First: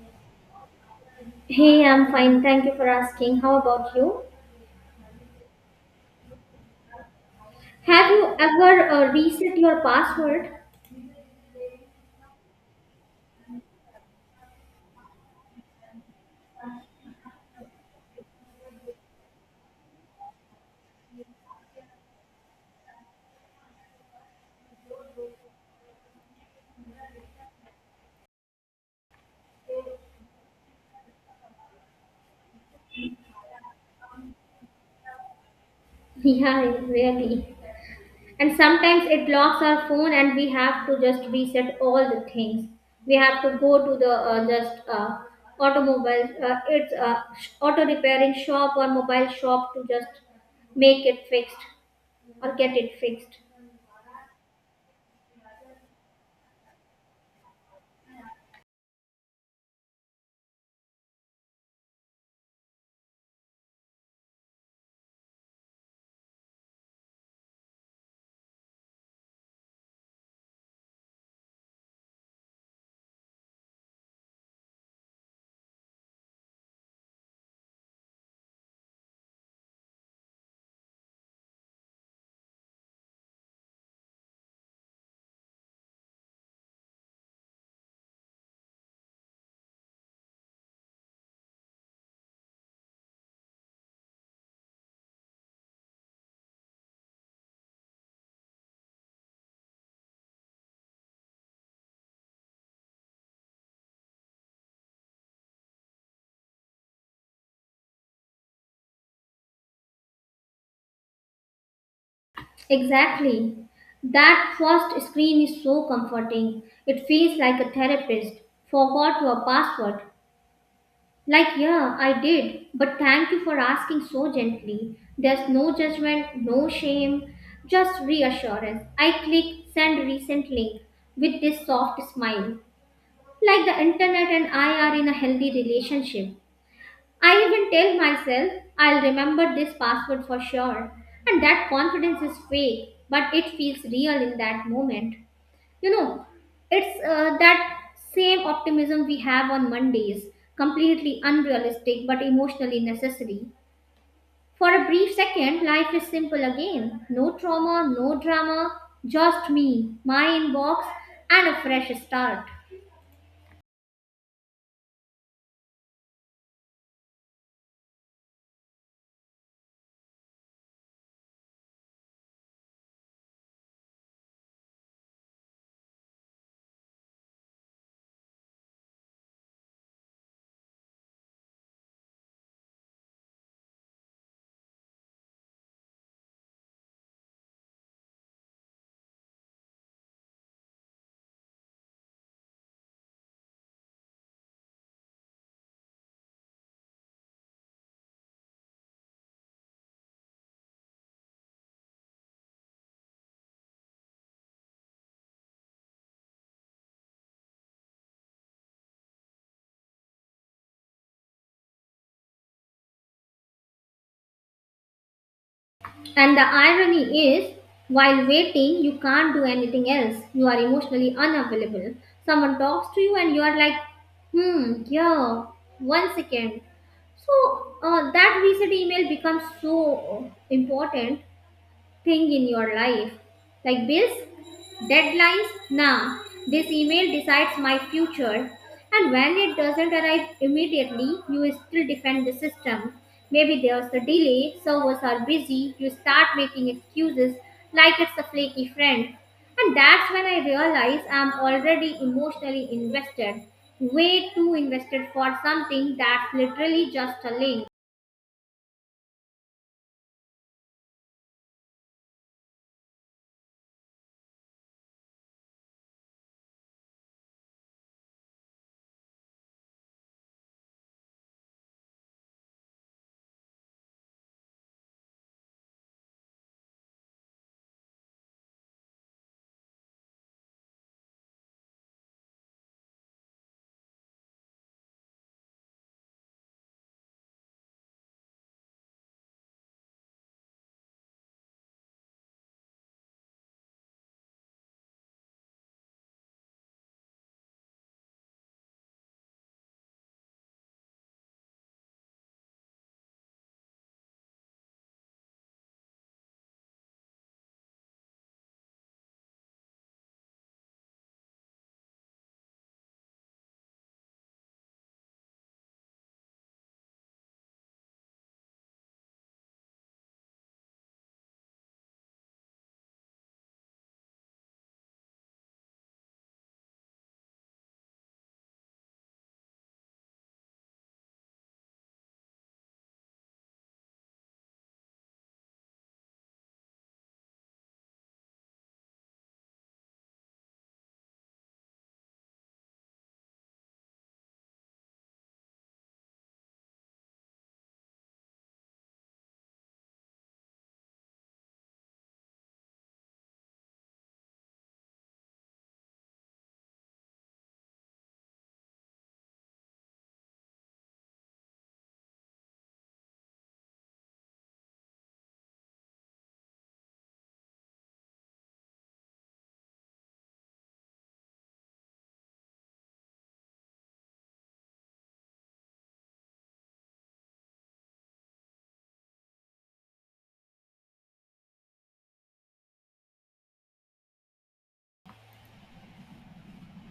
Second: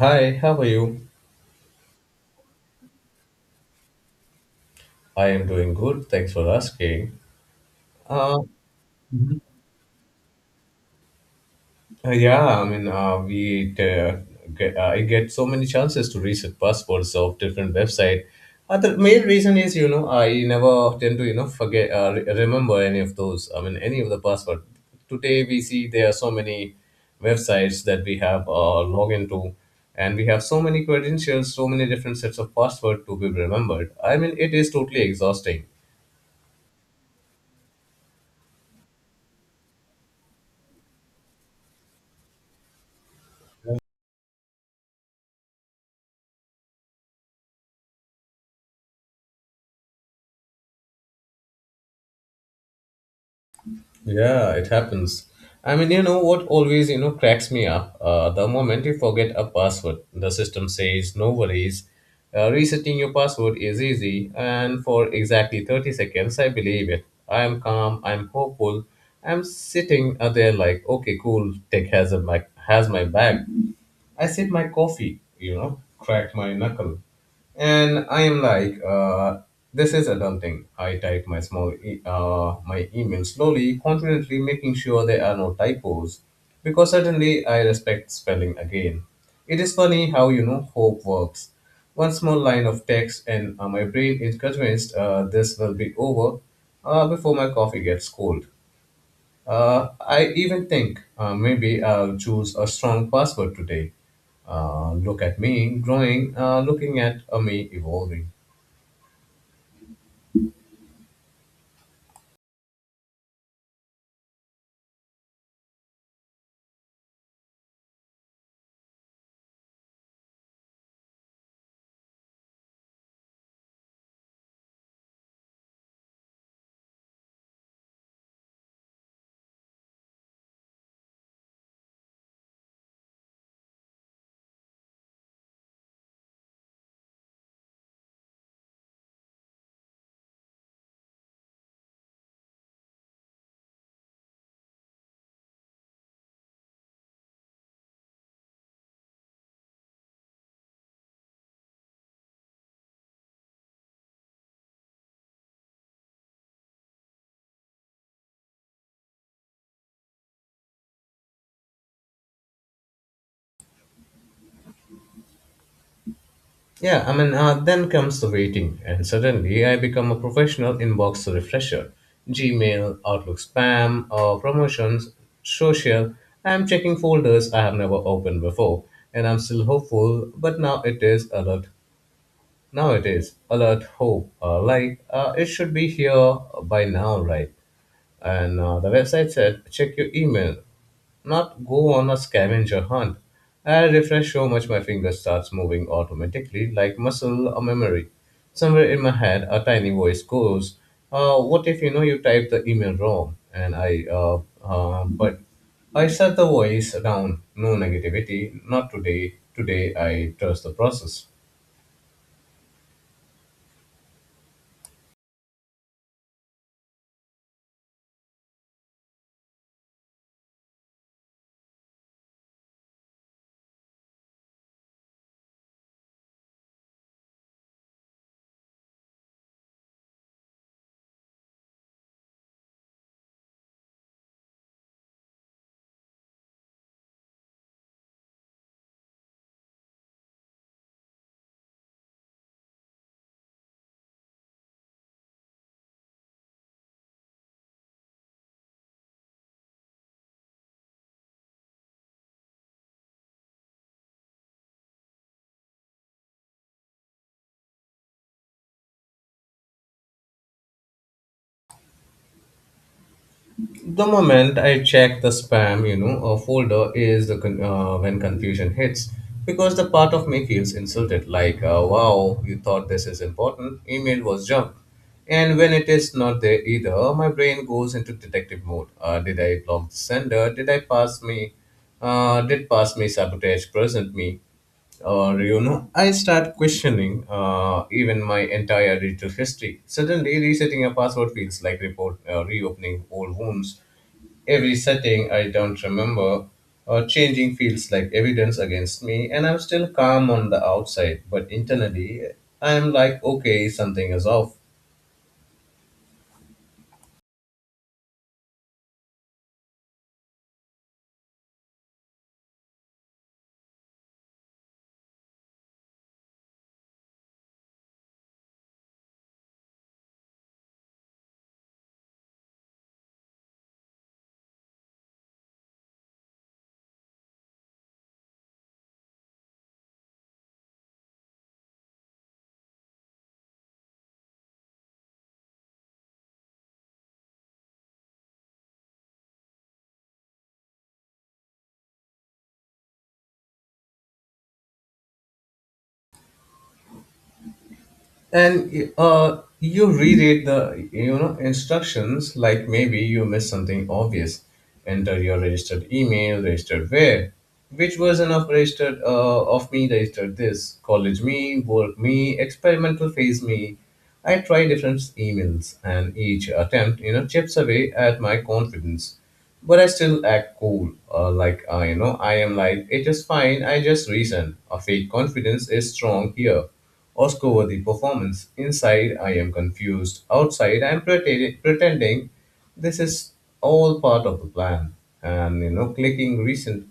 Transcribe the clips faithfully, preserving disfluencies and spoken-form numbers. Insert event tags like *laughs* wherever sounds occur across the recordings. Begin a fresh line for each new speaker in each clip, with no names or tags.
Hi, how are you?
Hey, I'm fine. Thank you for asking. How about you?
I am doing good. Thanks for asking.
Have you
Uh,
ever uh, reset your password? *laughs*
yeah, I mean, uh, we uh, get, I get so many chances to reset passwords of different website. Uh, the main reason is, you know, I never tend to, you know, forget, uh, re- remember any of those. I mean, any of the password. Today we see there are so many websites that we have uh, log into, and we have so many credentials, so many different sets of password to be remembered. I mean, it is totally exhausting.
Yeah, really. And sometimes it locks our phone, and we have to just reset all the things. We have to go to the uh, just uh, automobile, uh, it's uh, sh- auto repairing shop or mobile shop to just make it fixed or get it fixed.
Yeah, it happens. I mean, you know what always, you know, cracks me up? Uh, the moment you forget a password, the system says, no worries. Uh, resetting your password is easy, and for exactly thirty seconds, I believe it. I am calm, I'm hopeful, I'm sitting uh, there like, okay, cool, tech has, a, my, has my back. I sip my coffee, you know, crack my knuckle, and I am like, uh, this is adulting. I type my small, e- uh, my email slowly, confidently, making sure there are no typos, because suddenly I respect spelling again. It is funny how you know hope works. One small line of text, and uh, my brain is convinced uh, this will be over uh, before my coffee gets cold. Uh, I even think uh, maybe I'll choose a strong password today. Uh, look at me growing, uh, looking at uh, me evolving.
Exactly. That first screen is so comforting. It feels like a therapist. Forgot your password. Like, yeah, I did, but thank you for asking so gently. There's no judgment, no shame, just reassurance. I click send recent link with this soft smile. Like the internet and I are in a healthy relationship. I even tell myself I'll remember this password for sure. And that confidence is fake, but it feels real in that moment. You know, it's uh, that same optimism we have on Mondays, completely unrealistic but emotionally necessary. For a brief second, life is simple again. No trauma, no drama, just me, my inbox, and a fresh start.
Yeah, I mean, uh, then comes the waiting, and suddenly I become a professional inbox refresher. Gmail, Outlook spam, uh, promotions, social. I'm checking folders I have never opened before, and I'm still hopeful, but now it is alert. Now it is alert hope. Uh, like, uh, it should be here by now, right? And uh, the website said, check your email, not go on a scavenger hunt. I refresh so much my finger starts moving automatically like muscle or memory. Somewhere in my head, a tiny voice goes, uh, what if you know you typed the email wrong? And I, uh, uh, but I shut the voice down. No negativity, not today. Today I trust the process.
And the irony is, while waiting, you can't do anything else. You are emotionally unavailable. Someone talks to you, and you are like, hmm, yeah, one second. So uh, that reset email becomes so important thing in your life. Like bills, deadlines, nah, this email decides my future. And when it doesn't arrive immediately, you still defend the system. Maybe there's a delay, servers are busy, you start making excuses like it's a flaky friend. And that's when I realize I'm already emotionally invested. Way too invested for something that's literally just a link.
The moment I check the spam, you know, a folder is the con- uh, when confusion hits because the part of me feels insulted. Like, uh, wow, you thought this is important. Email was junk. And when it is not there either, my brain goes into detective mode. Uh, did I block the sender? Did I pass me? Uh, did pass me sabotage present me? Or you know I start questioning uh, even my entire digital history. Suddenly resetting a password feels like report, uh, reopening old wounds. Every setting I don't remember or changing feels like evidence against me, and I'm still calm on the outside, but internally I'm like, okay, something is off. And uh, you reread the you know instructions, like maybe you missed something obvious. Enter your registered email. Registered where? Which version of registered, uh, of me registered? This college me, work me, experimental phase me. I try different emails, and each attempt, you know, chips away at my confidence. But I still act cool, uh, like uh, you know, I am like it is fine. I just reason. A fake confidence is strong here. Oscar over the performance. Inside, I am confused. Outside, I am pretending, pretending this is all part of the plan. And, you know, clicking recent.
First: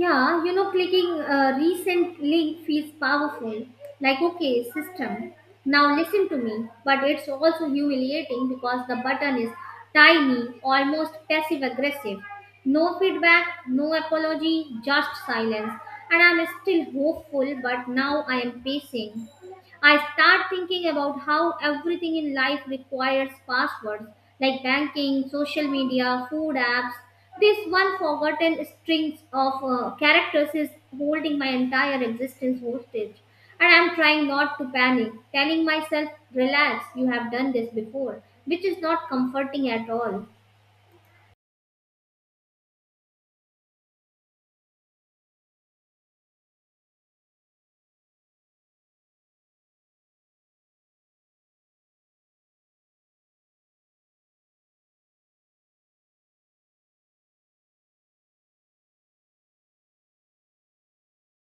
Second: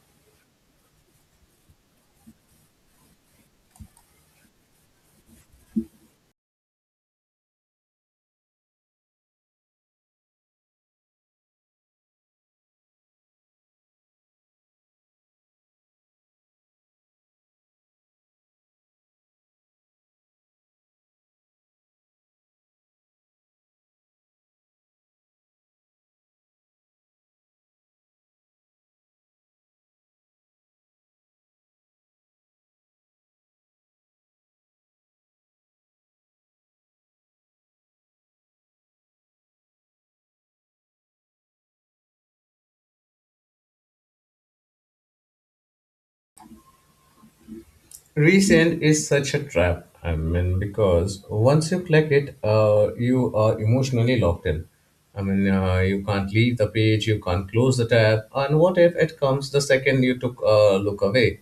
Yeah, you know, clicking a recent link feels powerful. Like, okay, system, now listen to me. But it's also humiliating because the button is tiny, almost passive aggressive. No feedback, no apology, just silence. And I'm still hopeful, but now I am pacing. I start thinking about how everything in life requires passwords like banking, social media, food apps. This one forgotten string of uh, characters is holding my entire existence hostage. And I'm trying not to panic, telling myself, relax, you have done this before, which is not comforting at all.
Resale is such a trap. I mean, because once you click it, uh, you are emotionally locked in. I mean, uh, you can't leave the page, you can't close the tab, and what if it comes the second you took a look away?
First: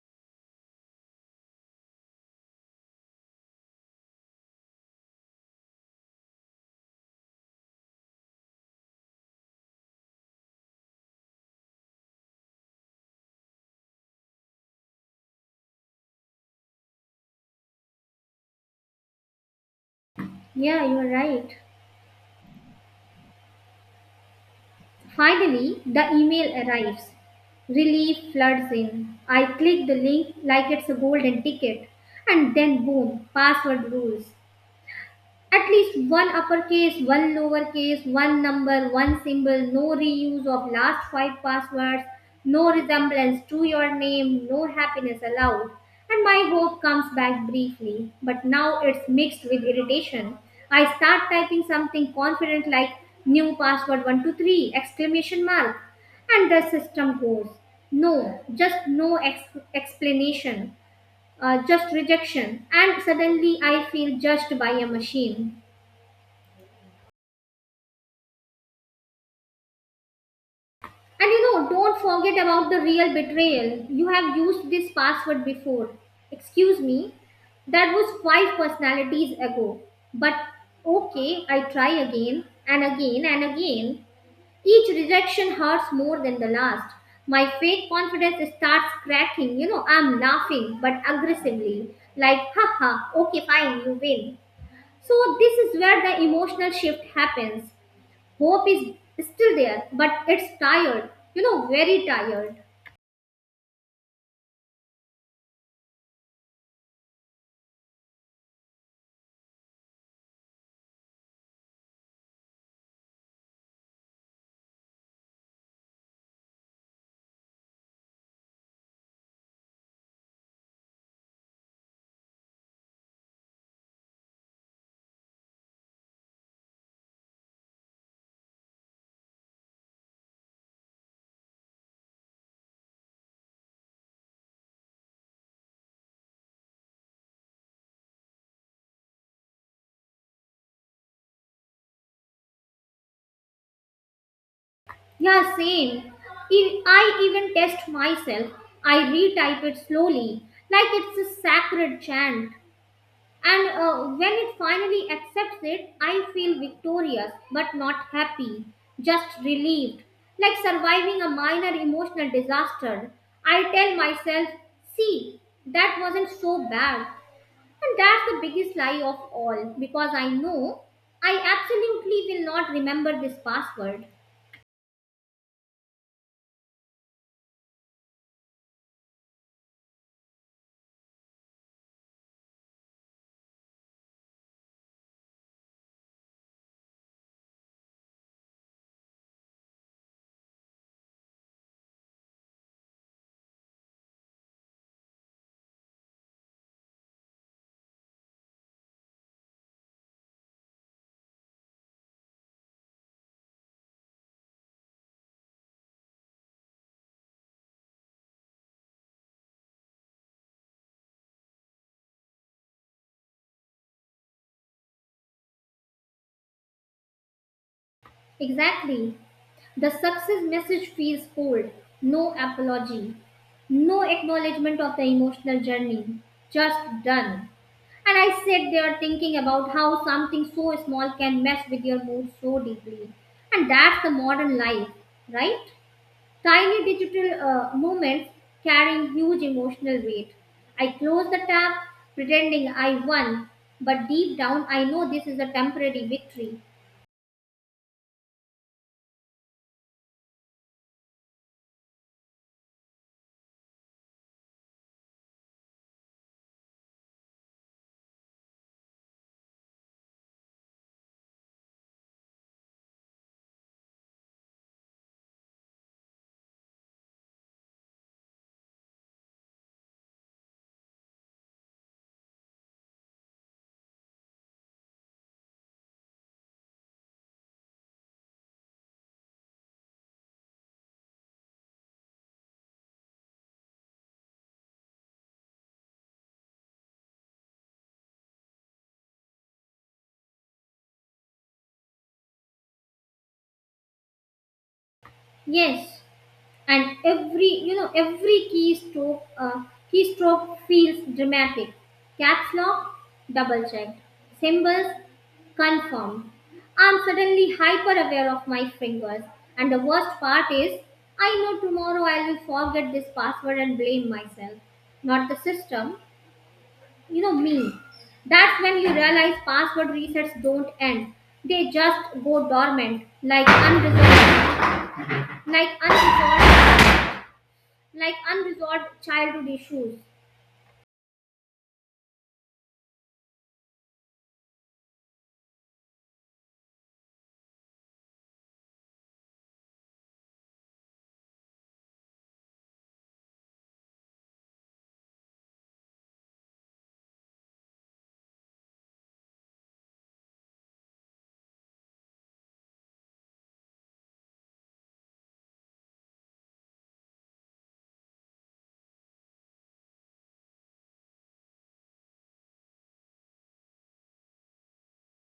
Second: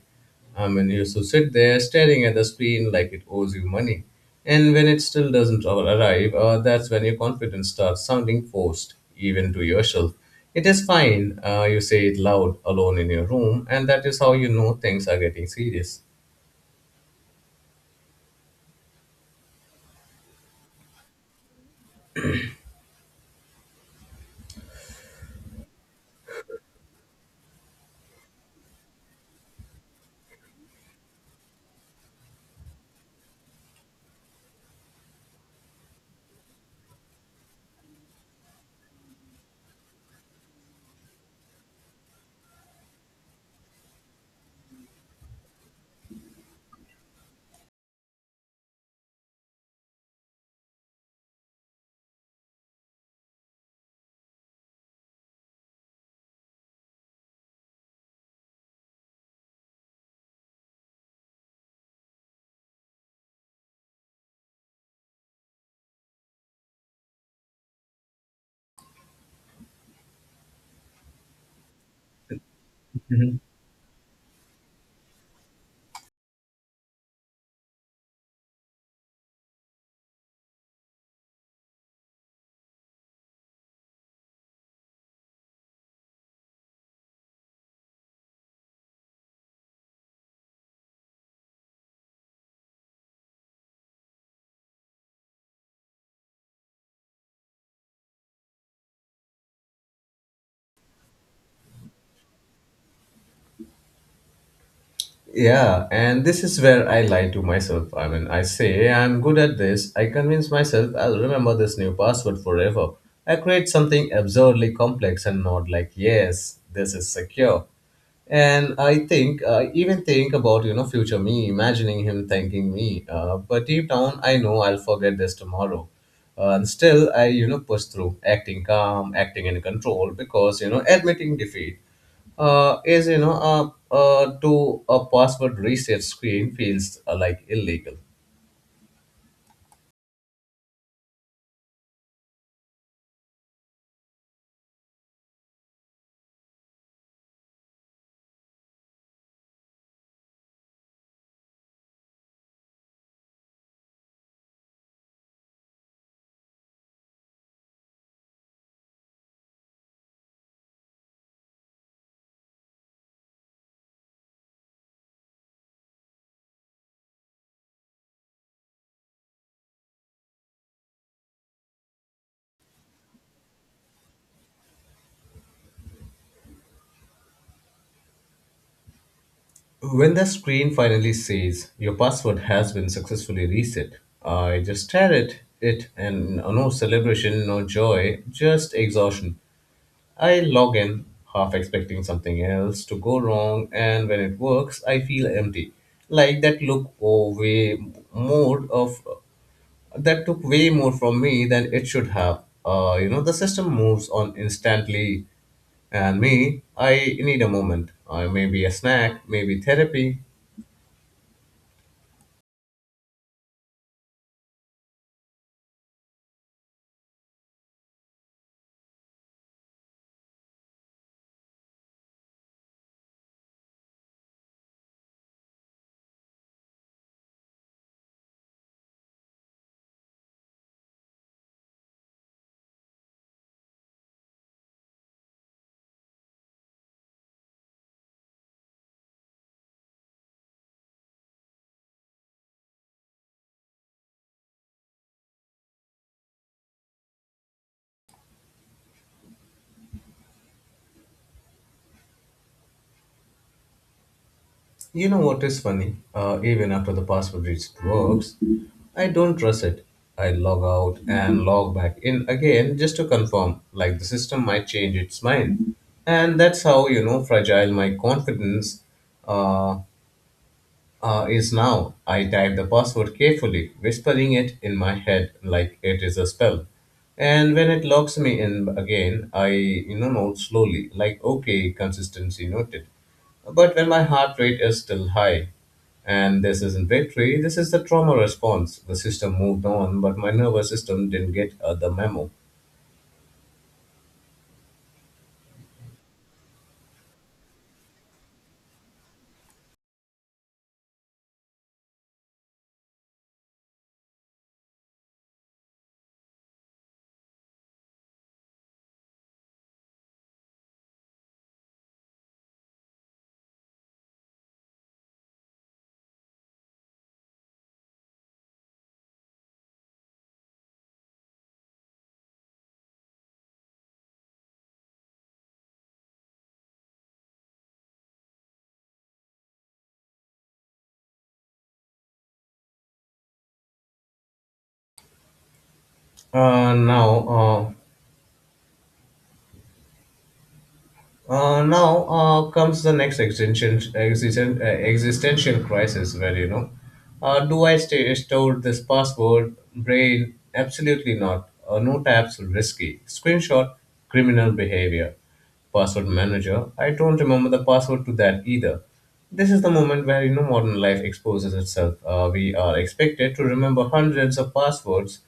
I mean, you used to sit there staring at the screen like it owes you money. And when it still doesn't arrive, uh, that's when your confidence starts sounding forced, even to yourself. It is fine, uh, you say it loud alone in your room, and that is how you know things are getting serious.
Yeah, you're right. Finally, the email arrives. Relief floods in. I click the link like it's a golden ticket, and then boom, password rules. At least one uppercase, one lowercase, one number, one symbol, no reuse of last five passwords, no resemblance to your name, no happiness allowed. And my hope comes back briefly, but now it's mixed with irritation. I start typing something confident like new password one two three exclamation mark, and the system goes no, just no ex- explanation, uh, just rejection, and suddenly I feel judged by a machine. And you know, don't forget about the real betrayal. You have used this password before. Excuse me, that was five personalities ago. But okay, I try again and again and again. Each rejection hurts more than the last. My fake confidence starts cracking. You know, I'm laughing but aggressively. Like, haha, okay, fine, you win. So, this is where the emotional shift happens. Hope is still there, but it's tired, you know, very tired.
Yeah, and this is where I lie to myself. I mean, I say I'm good at this. I convince myself I'll remember this new password forever. I create something absurdly complex and nod like, yes, this is secure. And I think, I even think about, you know, future me, imagining him thanking me. Uh, but deep down, I know I'll forget this tomorrow. Uh, and still, I, you know, push through, acting calm, acting in control, because, you know, admitting defeat uh, is you know uh, uh, to a password reset screen feels uh, like illegal.
Yeah, same. E- I even test myself. I retype it slowly like it's a sacred chant, and uh, when it finally accepts it, I feel victorious, but not happy, just relieved, like surviving a minor emotional disaster. I tell myself, see, that wasn't so bad. And that's the biggest lie of all, because I know I absolutely will not remember this password.
When the screen finally says your password has been successfully reset, I just stare at it, and uh, no celebration, no joy, just exhaustion. I log in, half expecting something else to go wrong, and when it works, I feel empty, like that look over mood of that took way more from me than it should have. Uh, you know, the system moves on instantly, and me, I need a moment. Uh, maybe a snack, maybe therapy.
Exactly. The success message feels cold. No apology. No acknowledgement of the emotional journey. Just done. And I sat there thinking about how something so small can mess with your mood so deeply. And that's the modern life, right? Tiny digital uh, moments carrying huge emotional weight. I close the tab pretending I won, but deep down I know this is a temporary victory.
You know what is funny? Uh, even after the password reset works, I don't trust it. I log out and log back in again just to confirm, like the system might change its mind. And that's how, you know, fragile my confidence uh, uh, is now. I type the password carefully, whispering it in my head like it is a spell. And when it locks me in again, I you know note slowly, like okay, consistency noted. But when my heart rate is still high, and this isn't victory, this is the trauma response. The system moved on, but my nervous system didn't get uh, the memo.
Yes, and every, you know, every keystroke uh, keystroke feels dramatic. Caps lock double checked, symbols confirmed. I'm suddenly hyper aware of my fingers. And the worst part is, I know tomorrow I will forget this password and blame myself, not the system, you know me. That's when you realize password resets don't end, they just go dormant, like unresolved, like unresolved, like unresolved childhood issues.
Uh, now, uh, Uh, now uh, comes the next existential, existen- uh, existential crisis where, you know, uh, do I stay, store this password, brain? Absolutely not. Uh, no tabs, risky. Screenshot, criminal behavior. Password manager, I don't remember the password to that either. This is the moment where, you know, modern life exposes itself. Uh, we are expected to remember hundreds of passwords,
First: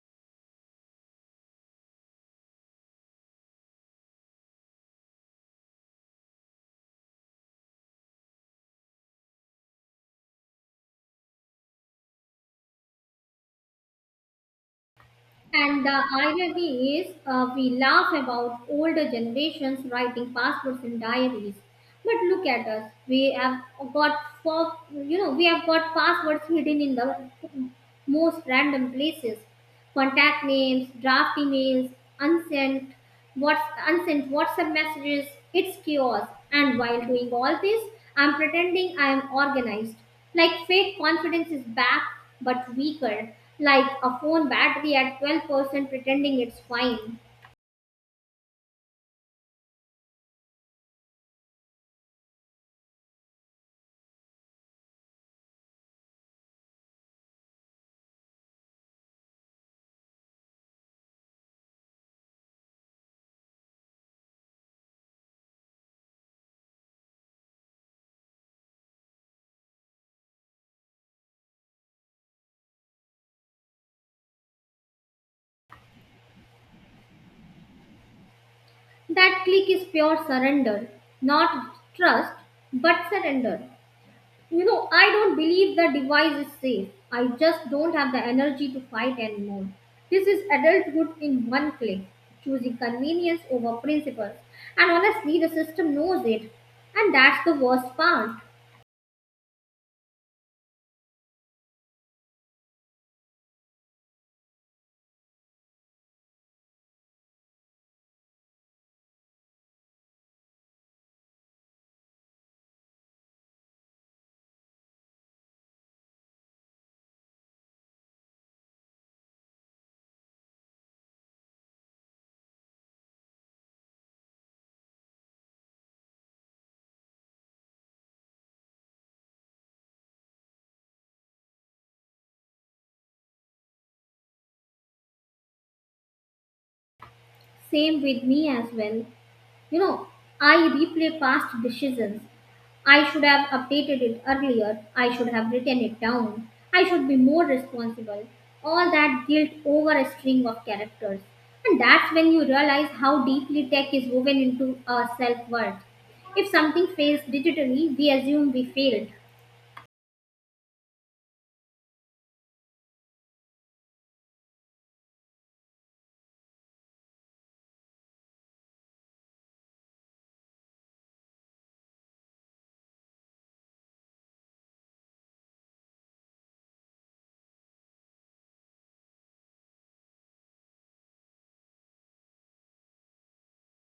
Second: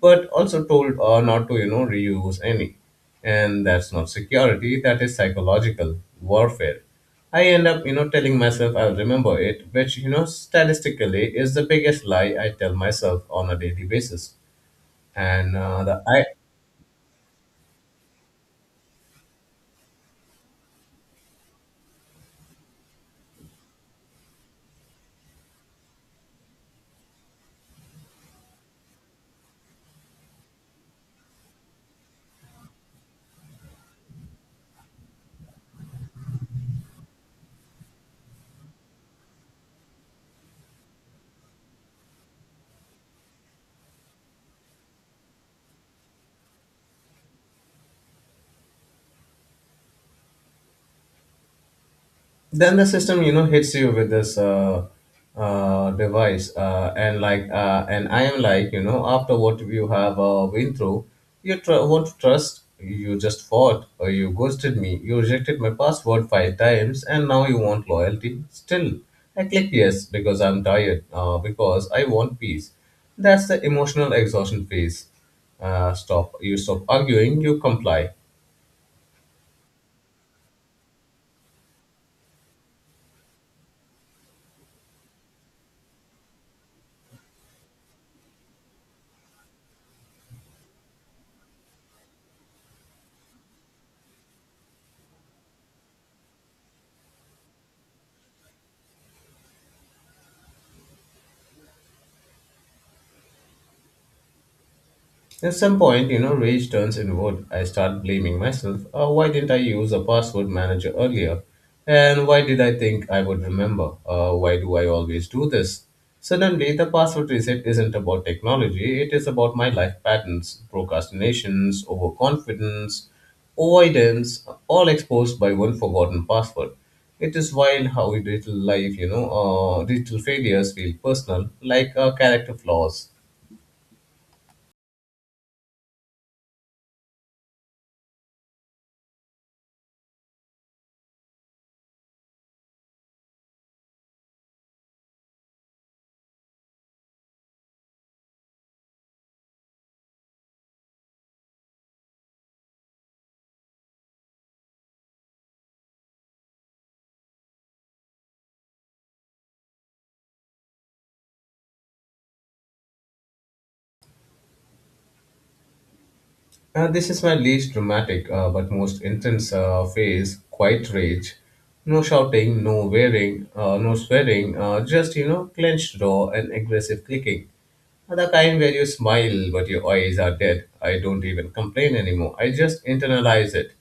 but also told uh, not to you know reuse any. And that's not security, that is psychological warfare. I end up you know telling myself I'll remember it, which you know statistically is the biggest lie I tell myself on a daily basis. and uh,
And
the
the irony is, uh, we laugh about older generations writing passwords in diaries, but look at us. We have got for you know we have got passwords hidden in the most random places: contact names, draft emails, unsent, what's unsent WhatsApp messages. It's chaos. And while doing all this, I'm pretending I'm organized. Like fake confidence is back, but weaker. Like a phone battery at twelve percent pretending it's fine.
then the system you know hits you with this uh, uh, device, uh, and like uh, and I am like, you know after what you have uh, been through, you tr- won't trust. You just fought, or you ghosted me. You rejected my password five times, and now you want loyalty. Still, I click yes because I'm tired, uh, because I want peace. That's the emotional exhaustion phase. Uh, stop you stop arguing, you comply.
That click is pure surrender, not trust, but surrender. You know, I don't believe the device is safe. I just don't have the energy to fight anymore. This is adulthood in one click, choosing convenience over principles. And honestly, the system knows it. And that's the worst part.
At some point, you know, rage turns inward. I start blaming myself. Uh, why didn't I use a password manager earlier? And why did I think I would remember? Uh, why do I always do this? Suddenly, the password reset isn't about technology, it is about my life patterns, procrastinations, overconfidence, avoidance, all exposed by one forgotten password. It is wild how digital life, you know, uh, digital failures feel personal, like uh, character flaws.
Same with me as well. You know, I replay past decisions. I should have updated it earlier. I should have written it down. I should be more responsible. All that guilt over a string of characters. And that's when you realize how deeply tech is woven into our self worth. If something fails digitally, we assume we failed.
Uh, this is my least dramatic uh, but most intense uh, phase, quiet rage. No shouting, no wearing, uh, no swearing, uh, just, you know, clenched jaw and aggressive clicking. Uh, The kind where you smile but your eyes are dead. I don't even complain anymore. I just internalize it.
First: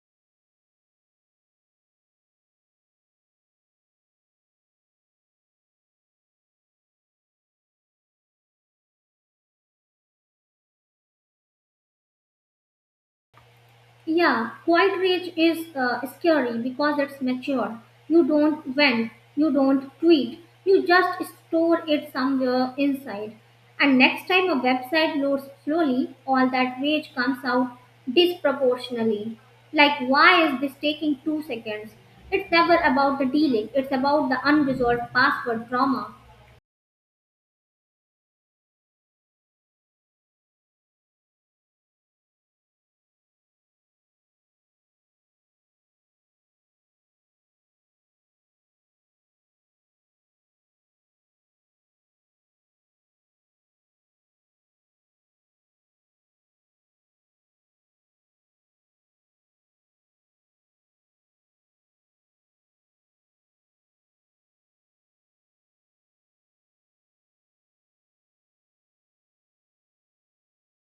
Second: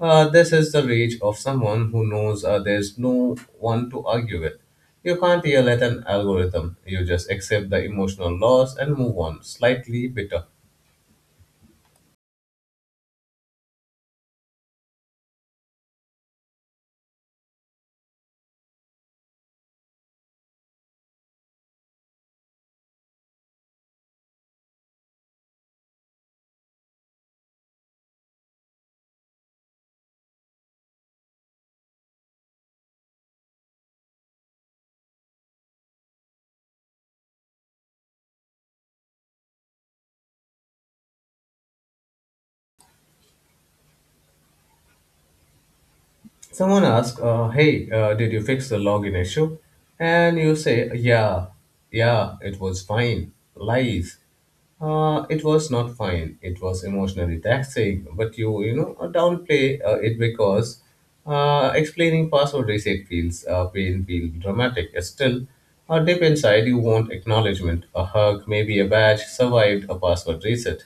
Uh, this is the rage of someone who knows uh, there's no one to argue with. You can't yell at an algorithm. You just accept the emotional loss and move on, slightly bitter.
Yeah, quiet rage is uh, scary because it's mature. You don't vent, you don't tweet, you just store it somewhere inside. And next time a website loads slowly, all that rage comes out disproportionately. Like, why is this taking two seconds? It's never about the delay, it's about the unresolved password trauma.
Someone asks, uh, "Hey, uh, did you fix the login issue?" And you say, "Yeah, yeah, it was fine." Lies. Uh, it was not fine. It was emotionally taxing, but you you know uh, downplay uh, it because uh, explaining password reset feels uh, pain feel dramatic. Still, uh, deep inside you want acknowledgement, a hug, maybe a badge. Survived a password reset.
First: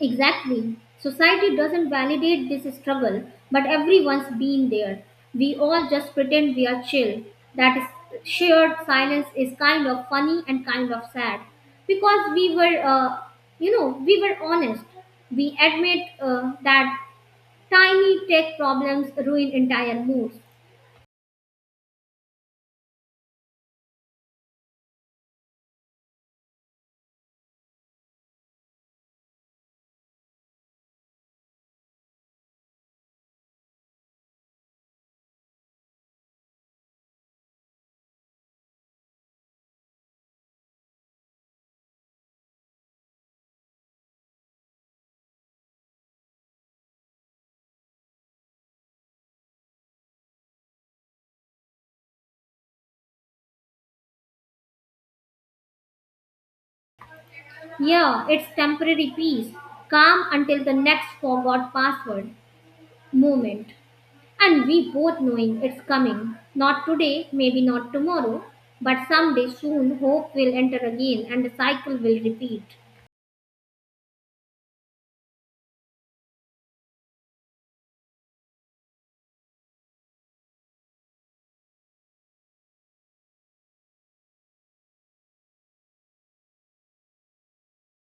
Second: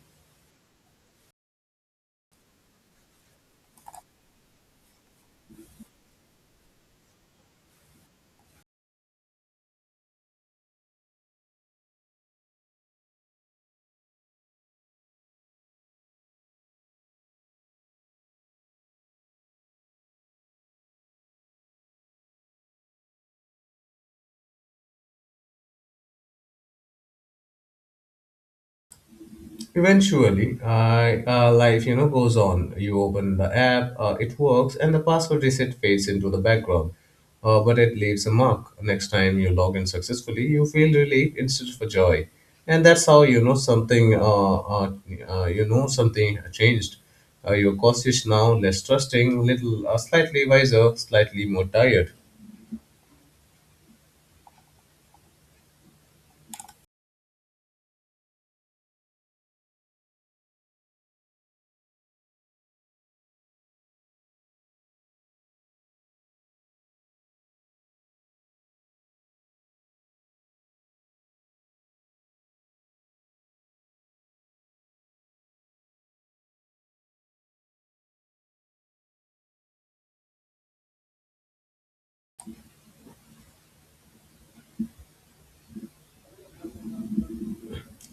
Exactly. Society doesn't validate this struggle, but everyone's been there. We all just pretend we are chill. That is, shared silence is kind of funny and kind of sad, because we were, uh, you know, we were honest. We admit uh, that tiny tech problems ruin entire moods.
Eventually, I, uh, life you know goes on. You open the app, uh, it works, and the password reset fades into the background. Uh, but it leaves a mark. Next time you log in successfully, you feel relief instead of joy, and that's how you know something. Uh, uh, uh, you know something changed. Uh, you're cautious now, less trusting, little, uh, slightly wiser, slightly more tired.
Yeah, it's temporary peace, calm until the next forgot password moment. And we both knowing it's coming. Not today, maybe not tomorrow, but someday soon hope will enter again and the cycle will repeat.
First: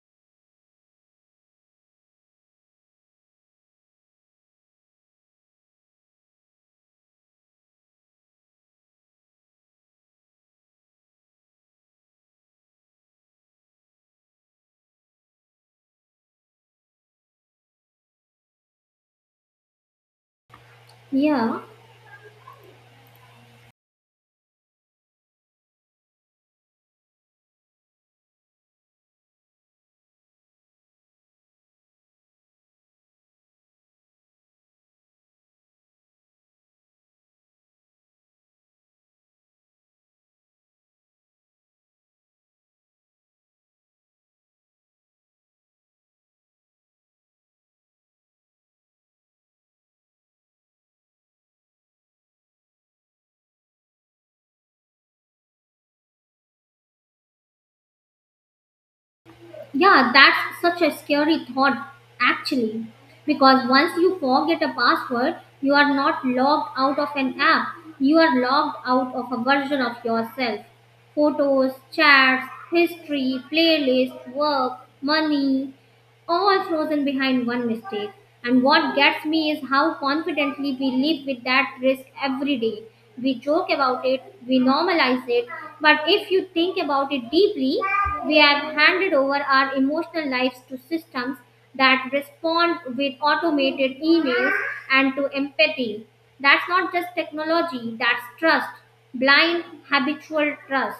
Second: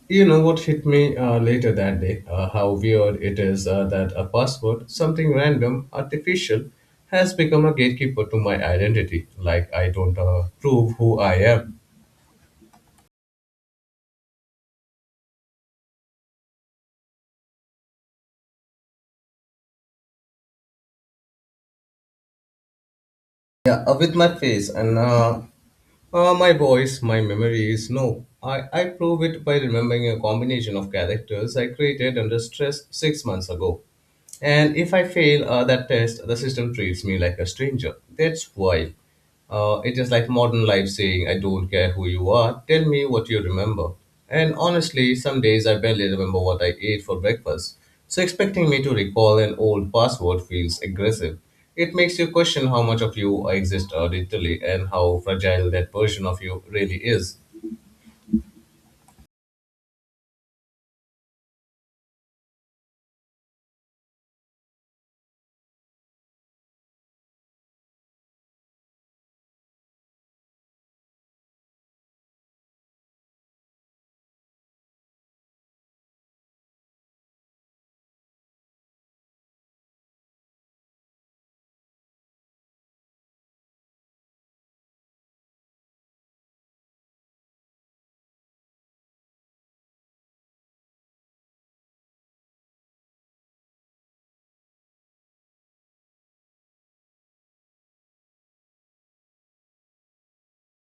You know what hit me uh, later that day? Uh, how weird it is uh, that a password, something random, artificial, has become a gatekeeper to my identity. Like I don't uh, prove who I am.
Yeah,
Yeah, uh, with my face and uh, uh, my voice, my memories. No, I, I prove it by remembering a combination of characters I created under stress six months ago. And if I fail uh, that test, the system treats me like a stranger. That's why. Uh, it is like modern life saying, I don't care who you are, tell me what you remember. And honestly, some days I barely remember what I ate for breakfast. So expecting me to recall an old password feels aggressive. It makes you question how much of you exists uh, digitally and how fragile that version of you really is.
yeah, that's such a scary thought actually. Because once you forget a password, you are not logged out of an app, you are logged out of a version of yourself. Photos, chats, history, playlist, work, money, all frozen behind one mistake. And what gets me is how confidently we live with that risk every day. We joke about it, we normalize it, but if you think about it deeply, we have handed over our emotional lives to systems that respond with automated emails and to empathy. That's not just technology, that's trust, blind habitual trust.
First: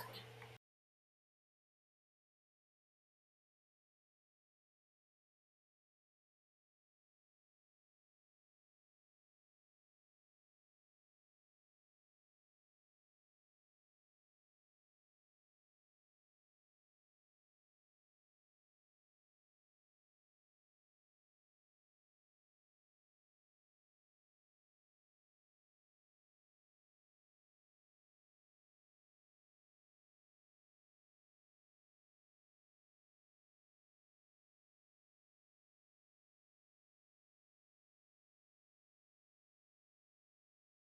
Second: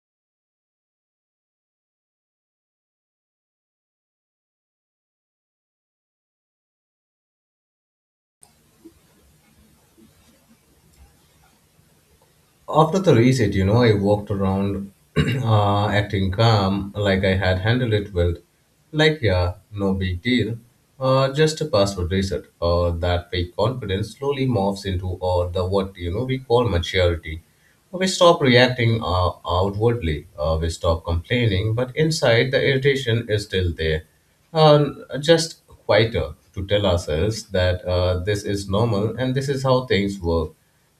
After the reset, you know, I walked around *clears throat* uh, acting calm, like I had handled it well. Like, yeah, no big deal. Uh, just a password reset. Uh, that fake confidence slowly morphs into uh, the what you know we call maturity. We stop reacting uh, outwardly. Uh, we stop complaining, but inside the irritation is still there. Um, just quieter to tell ourselves that uh, this is normal and this is how things work,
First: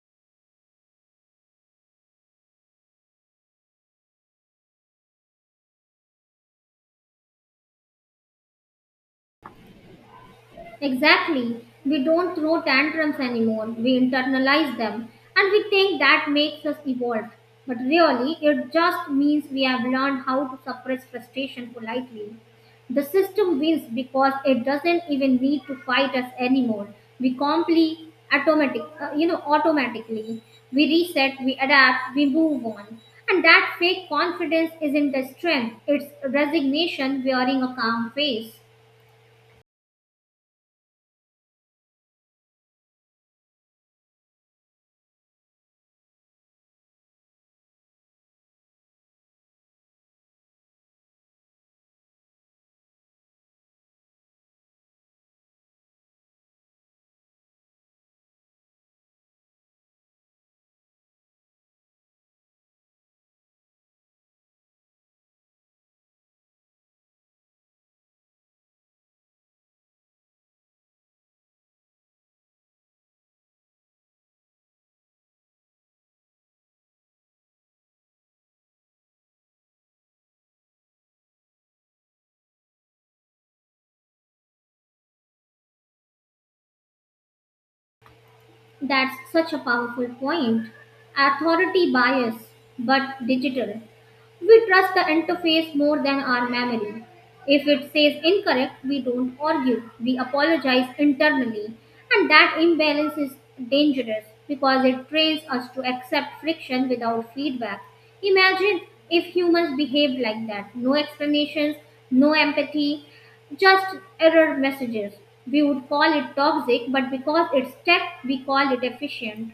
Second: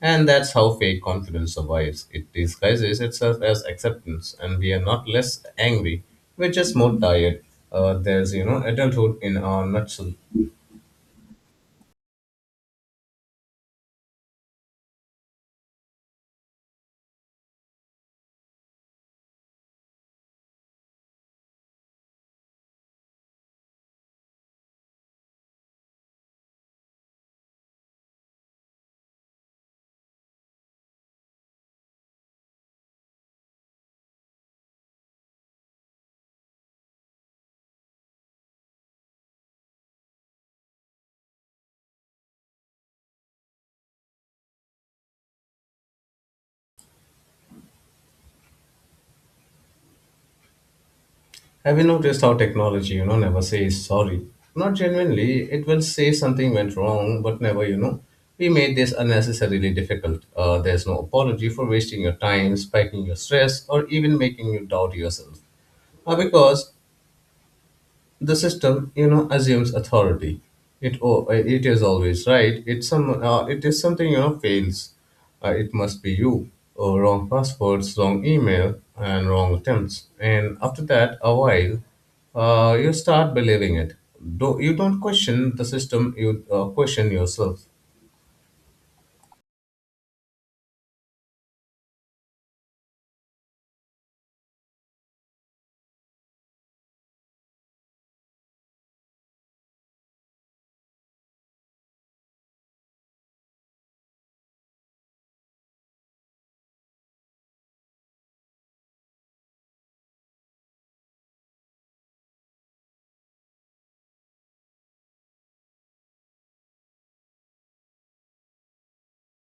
and that's how fake confidence survives. It disguises itself as acceptance, and we are not less angry. We're just more tired. Uh, there's, you know, adulthood in our nutshell.
Exactly. We don't throw tantrums anymore. We internalize them, and we think that makes us evolved. But really, it just means we have learned how to suppress frustration politely. The system wins because it doesn't even need to fight us anymore. We comply automatic, uh, you know, automatically. We reset, we adapt, we move on. And that fake confidence isn't a strength, it's resignation wearing a calm face.
Have you noticed how technology, you know, never says sorry? Not genuinely. It will say something went wrong, but never, you know, we made this unnecessarily difficult. Uh, there's no apology for wasting your time, spiking your stress, or even making you doubt yourself. Uh, because the system, you know, assumes authority. It, oh, it is always right. It some, uh, it is something, you know, fails, uh, it must be you. Oh, wrong passwords, wrong email, and wrong attempts, and after that a while, uh, you start believing it. Do you don't question the system, you uh, question yourself.
That's such a powerful point. Authority bias, but digital. We trust the interface more than our memory. If it says incorrect, we don't argue. We apologize internally. And that imbalance is dangerous because it trains us to accept friction without feedback. Imagine if humans behaved like that: no explanations, no empathy, just error messages. We would call it toxic, but because it's tech, we call it efficient.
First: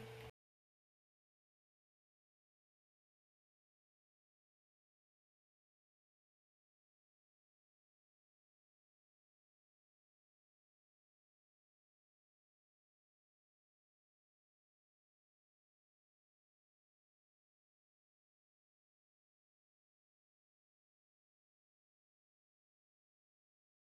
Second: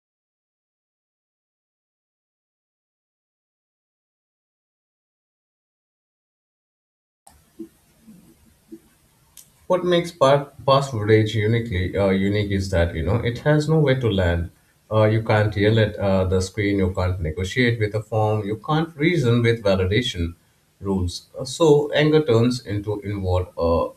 What makes pa- past footage uniquely uh, unique is that, you know, it has nowhere to land. Uh, you can't yell at uh, the screen. You can't negotiate with a form. You can't reason with validation rules. Uh, so anger turns into inward, uh,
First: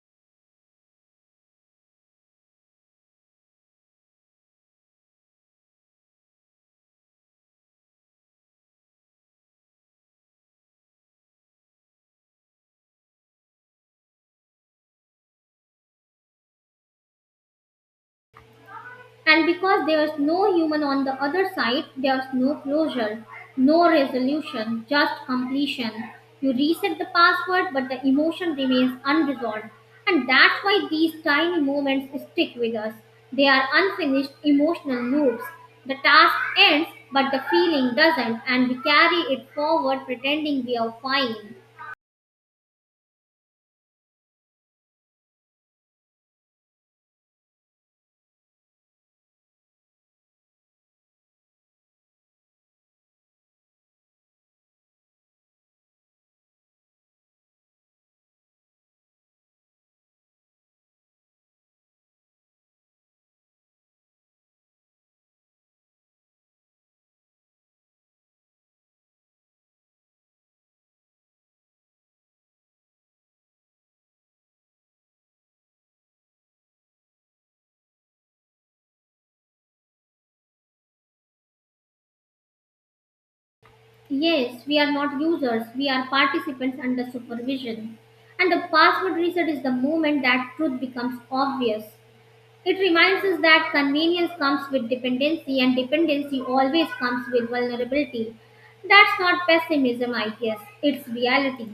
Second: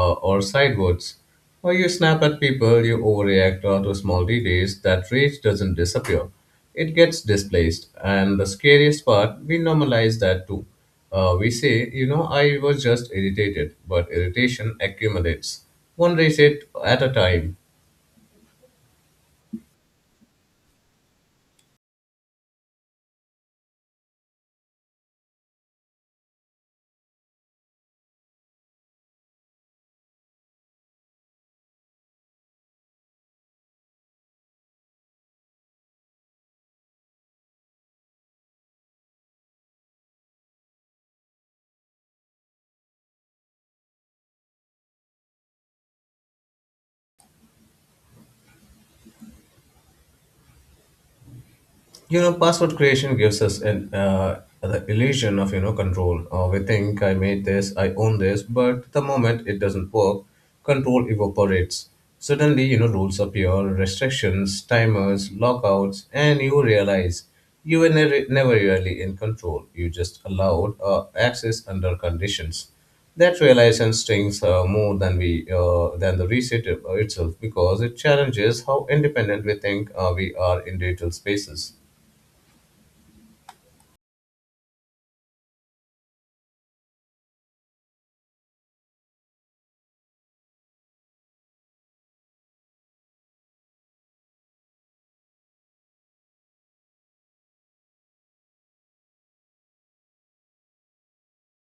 uh, or sidewards. Or you snap at people. You overreact uh, to small details. That rage doesn't disappear. It gets displaced. And the scariest part, we normalize that too. Uh, we say, you know, I was just irritated, but irritation accumulates, one reset at a time.
And because there was no human on the other side, there was no closure, no resolution, just completion. You reset the password, but the emotion remains unresolved. And that's why these tiny moments stick with us. They are unfinished emotional loops. The task ends, but the feeling doesn't, and we carry it forward pretending we are fine.
You know, password creation gives us an uh, the illusion of, you know, control. Uh, we think I made this, I own this, but the moment it doesn't work, control evaporates. Suddenly, you know, rules appear, restrictions, timers, lockouts, and you realize you were never, never really in control. You just allowed uh, access under conditions. That realization stings, uh, more than we uh, than the reset it- itself, because it challenges how independent we think uh, we are in digital spaces.
Yes, we are not users, we are participants under supervision. And the password reset is the moment that truth becomes obvious. It reminds us that convenience comes with dependency, and dependency always comes with vulnerability. That's not pessimism, I guess, it's reality.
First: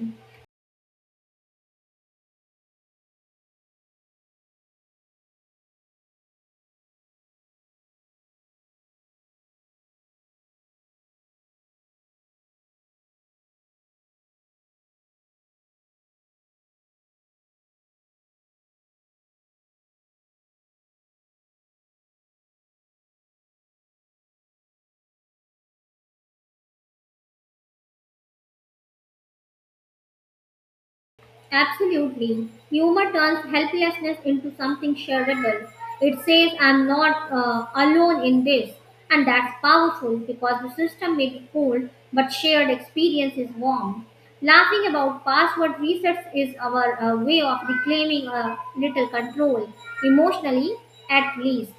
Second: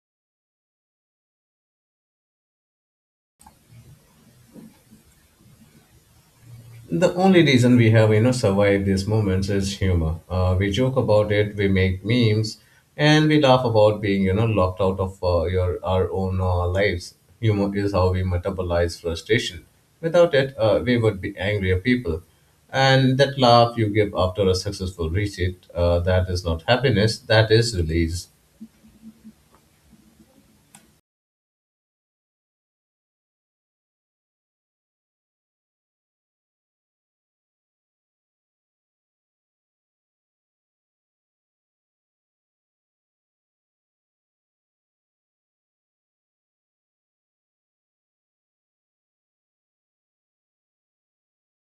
The only reason we have, you know, survived these moments is humor. Uh, we joke about it, we make memes, and we laugh about being, you know, locked out of uh, your our own uh, lives. Humor is how we metabolize frustration. Without it, uh, we would be angrier people. And that laugh you give after a successful retreat, uh, that is not happiness, that is release.
Absolutely. Humor turns helplessness into something shareable. It says, I'm not uh, alone in this. And that's powerful because the system may be cold, but shared experience is warm. Laughing about password resets is our uh, way of reclaiming a little control, emotionally at least.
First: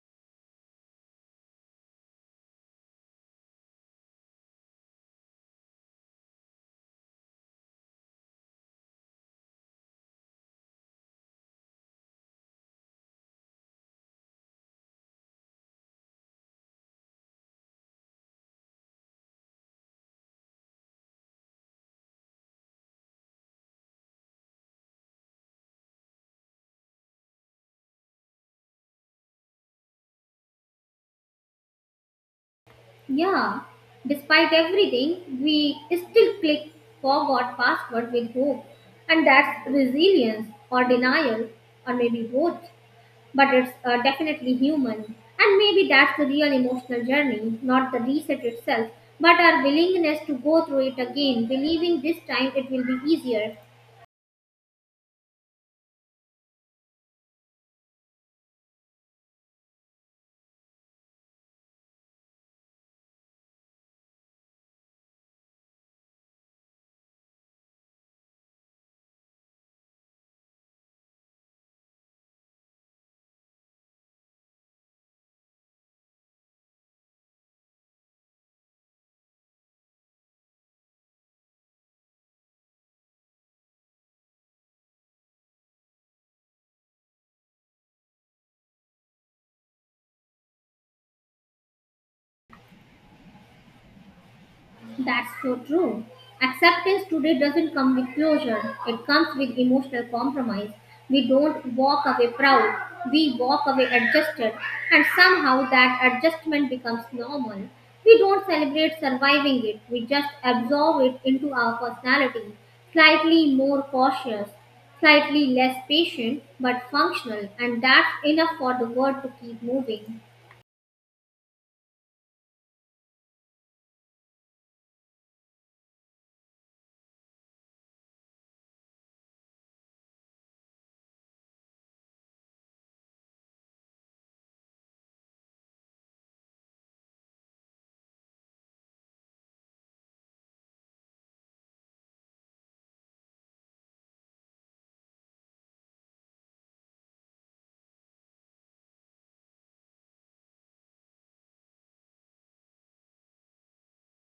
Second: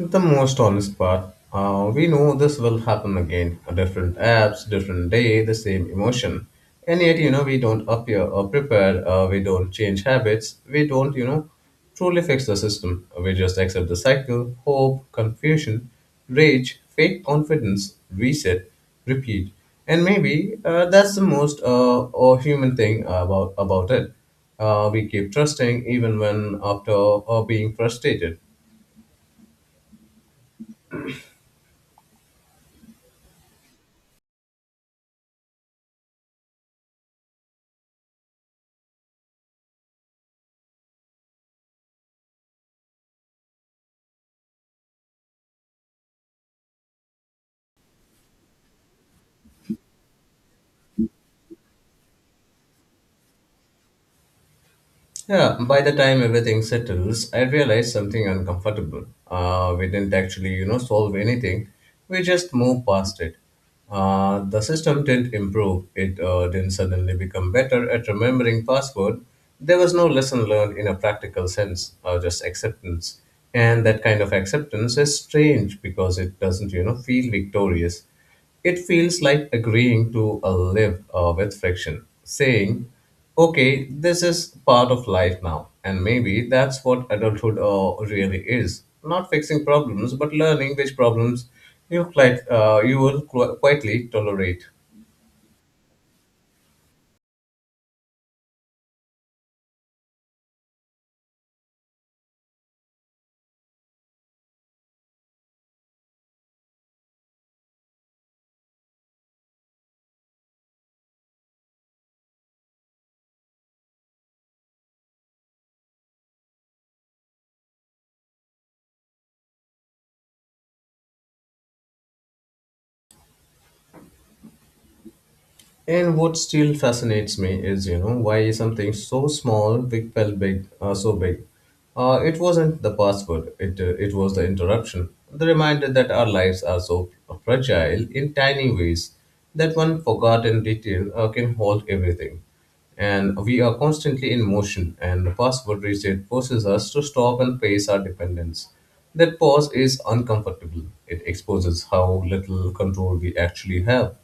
The most honest part. Uh, we know this will happen again. A different apps, different day, the same emotion. And yet, you know, we don't appear or prepare. Uh, we don't change habits. We don't, you know, truly fix the system. We just accept the cycle, hope, confusion, rage, fake confidence, reset, repeat. And maybe uh, that's the most uh, or human thing about about it. Uh, we keep trusting even when after uh, being frustrated.
Yeah, despite everything, we still click forgot password with hope, and that's resilience or denial, or maybe both. But it's uh, definitely human, and maybe that's the real emotional journey, not the reset itself, but our willingness to go through it again, believing this time it will be easier.
Yeah, by the time everything settles, I realized something uncomfortable. Uh, we didn't actually, you know, solve anything. We just moved past it. Uh, the system didn't improve. It uh, didn't suddenly become better at remembering password. There was no lesson learned in a practical sense, or just acceptance. And that kind of acceptance is strange because it doesn't, you know, feel victorious. It feels like agreeing to uh, live uh, with friction, saying, okay, this is part of life now, and maybe that's what adulthood uh, really is. Not fixing problems, but learning which problems you, quite, uh, you will qu- quietly tolerate.
That's so true. Acceptance today doesn't come with closure, it comes with emotional compromise. We don't walk away proud, we walk away adjusted, and somehow that adjustment becomes normal. We don't celebrate surviving it, we just absorb it into our personality. Slightly more cautious, slightly less patient, but functional, and that's enough for the world to keep moving.
And what still fascinates me is, you know, why something so small big felt big, uh, so big. Uh, it wasn't the password; it uh, it was the interruption, the reminder that our lives are so fragile in tiny ways that one forgotten detail uh, can halt everything. And we are constantly in motion, and the password reset forces us to stop and face our dependence. That pause is uncomfortable. It exposes how little control we actually have.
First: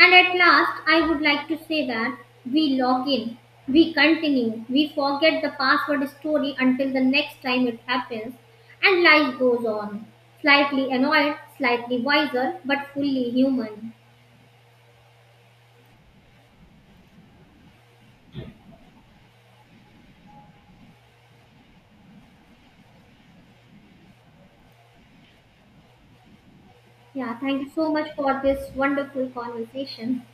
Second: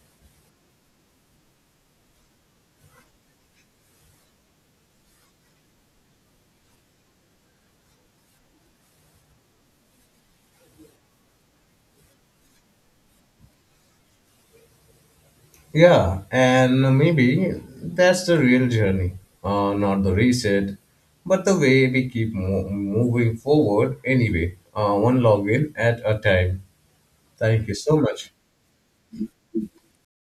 And at last, I would like to say that we log in, we continue, we forget the password story until the next time it happens, and life goes on. Slightly annoyed, slightly wiser, but fully human.
Yeah, and maybe that's the real journey, uh, not the reset, but the way we keep mo- moving forward anyway, uh, one login at a time.
Yeah, thank
Thank
you
you
so
so
much
much.
for this wonderful conversation.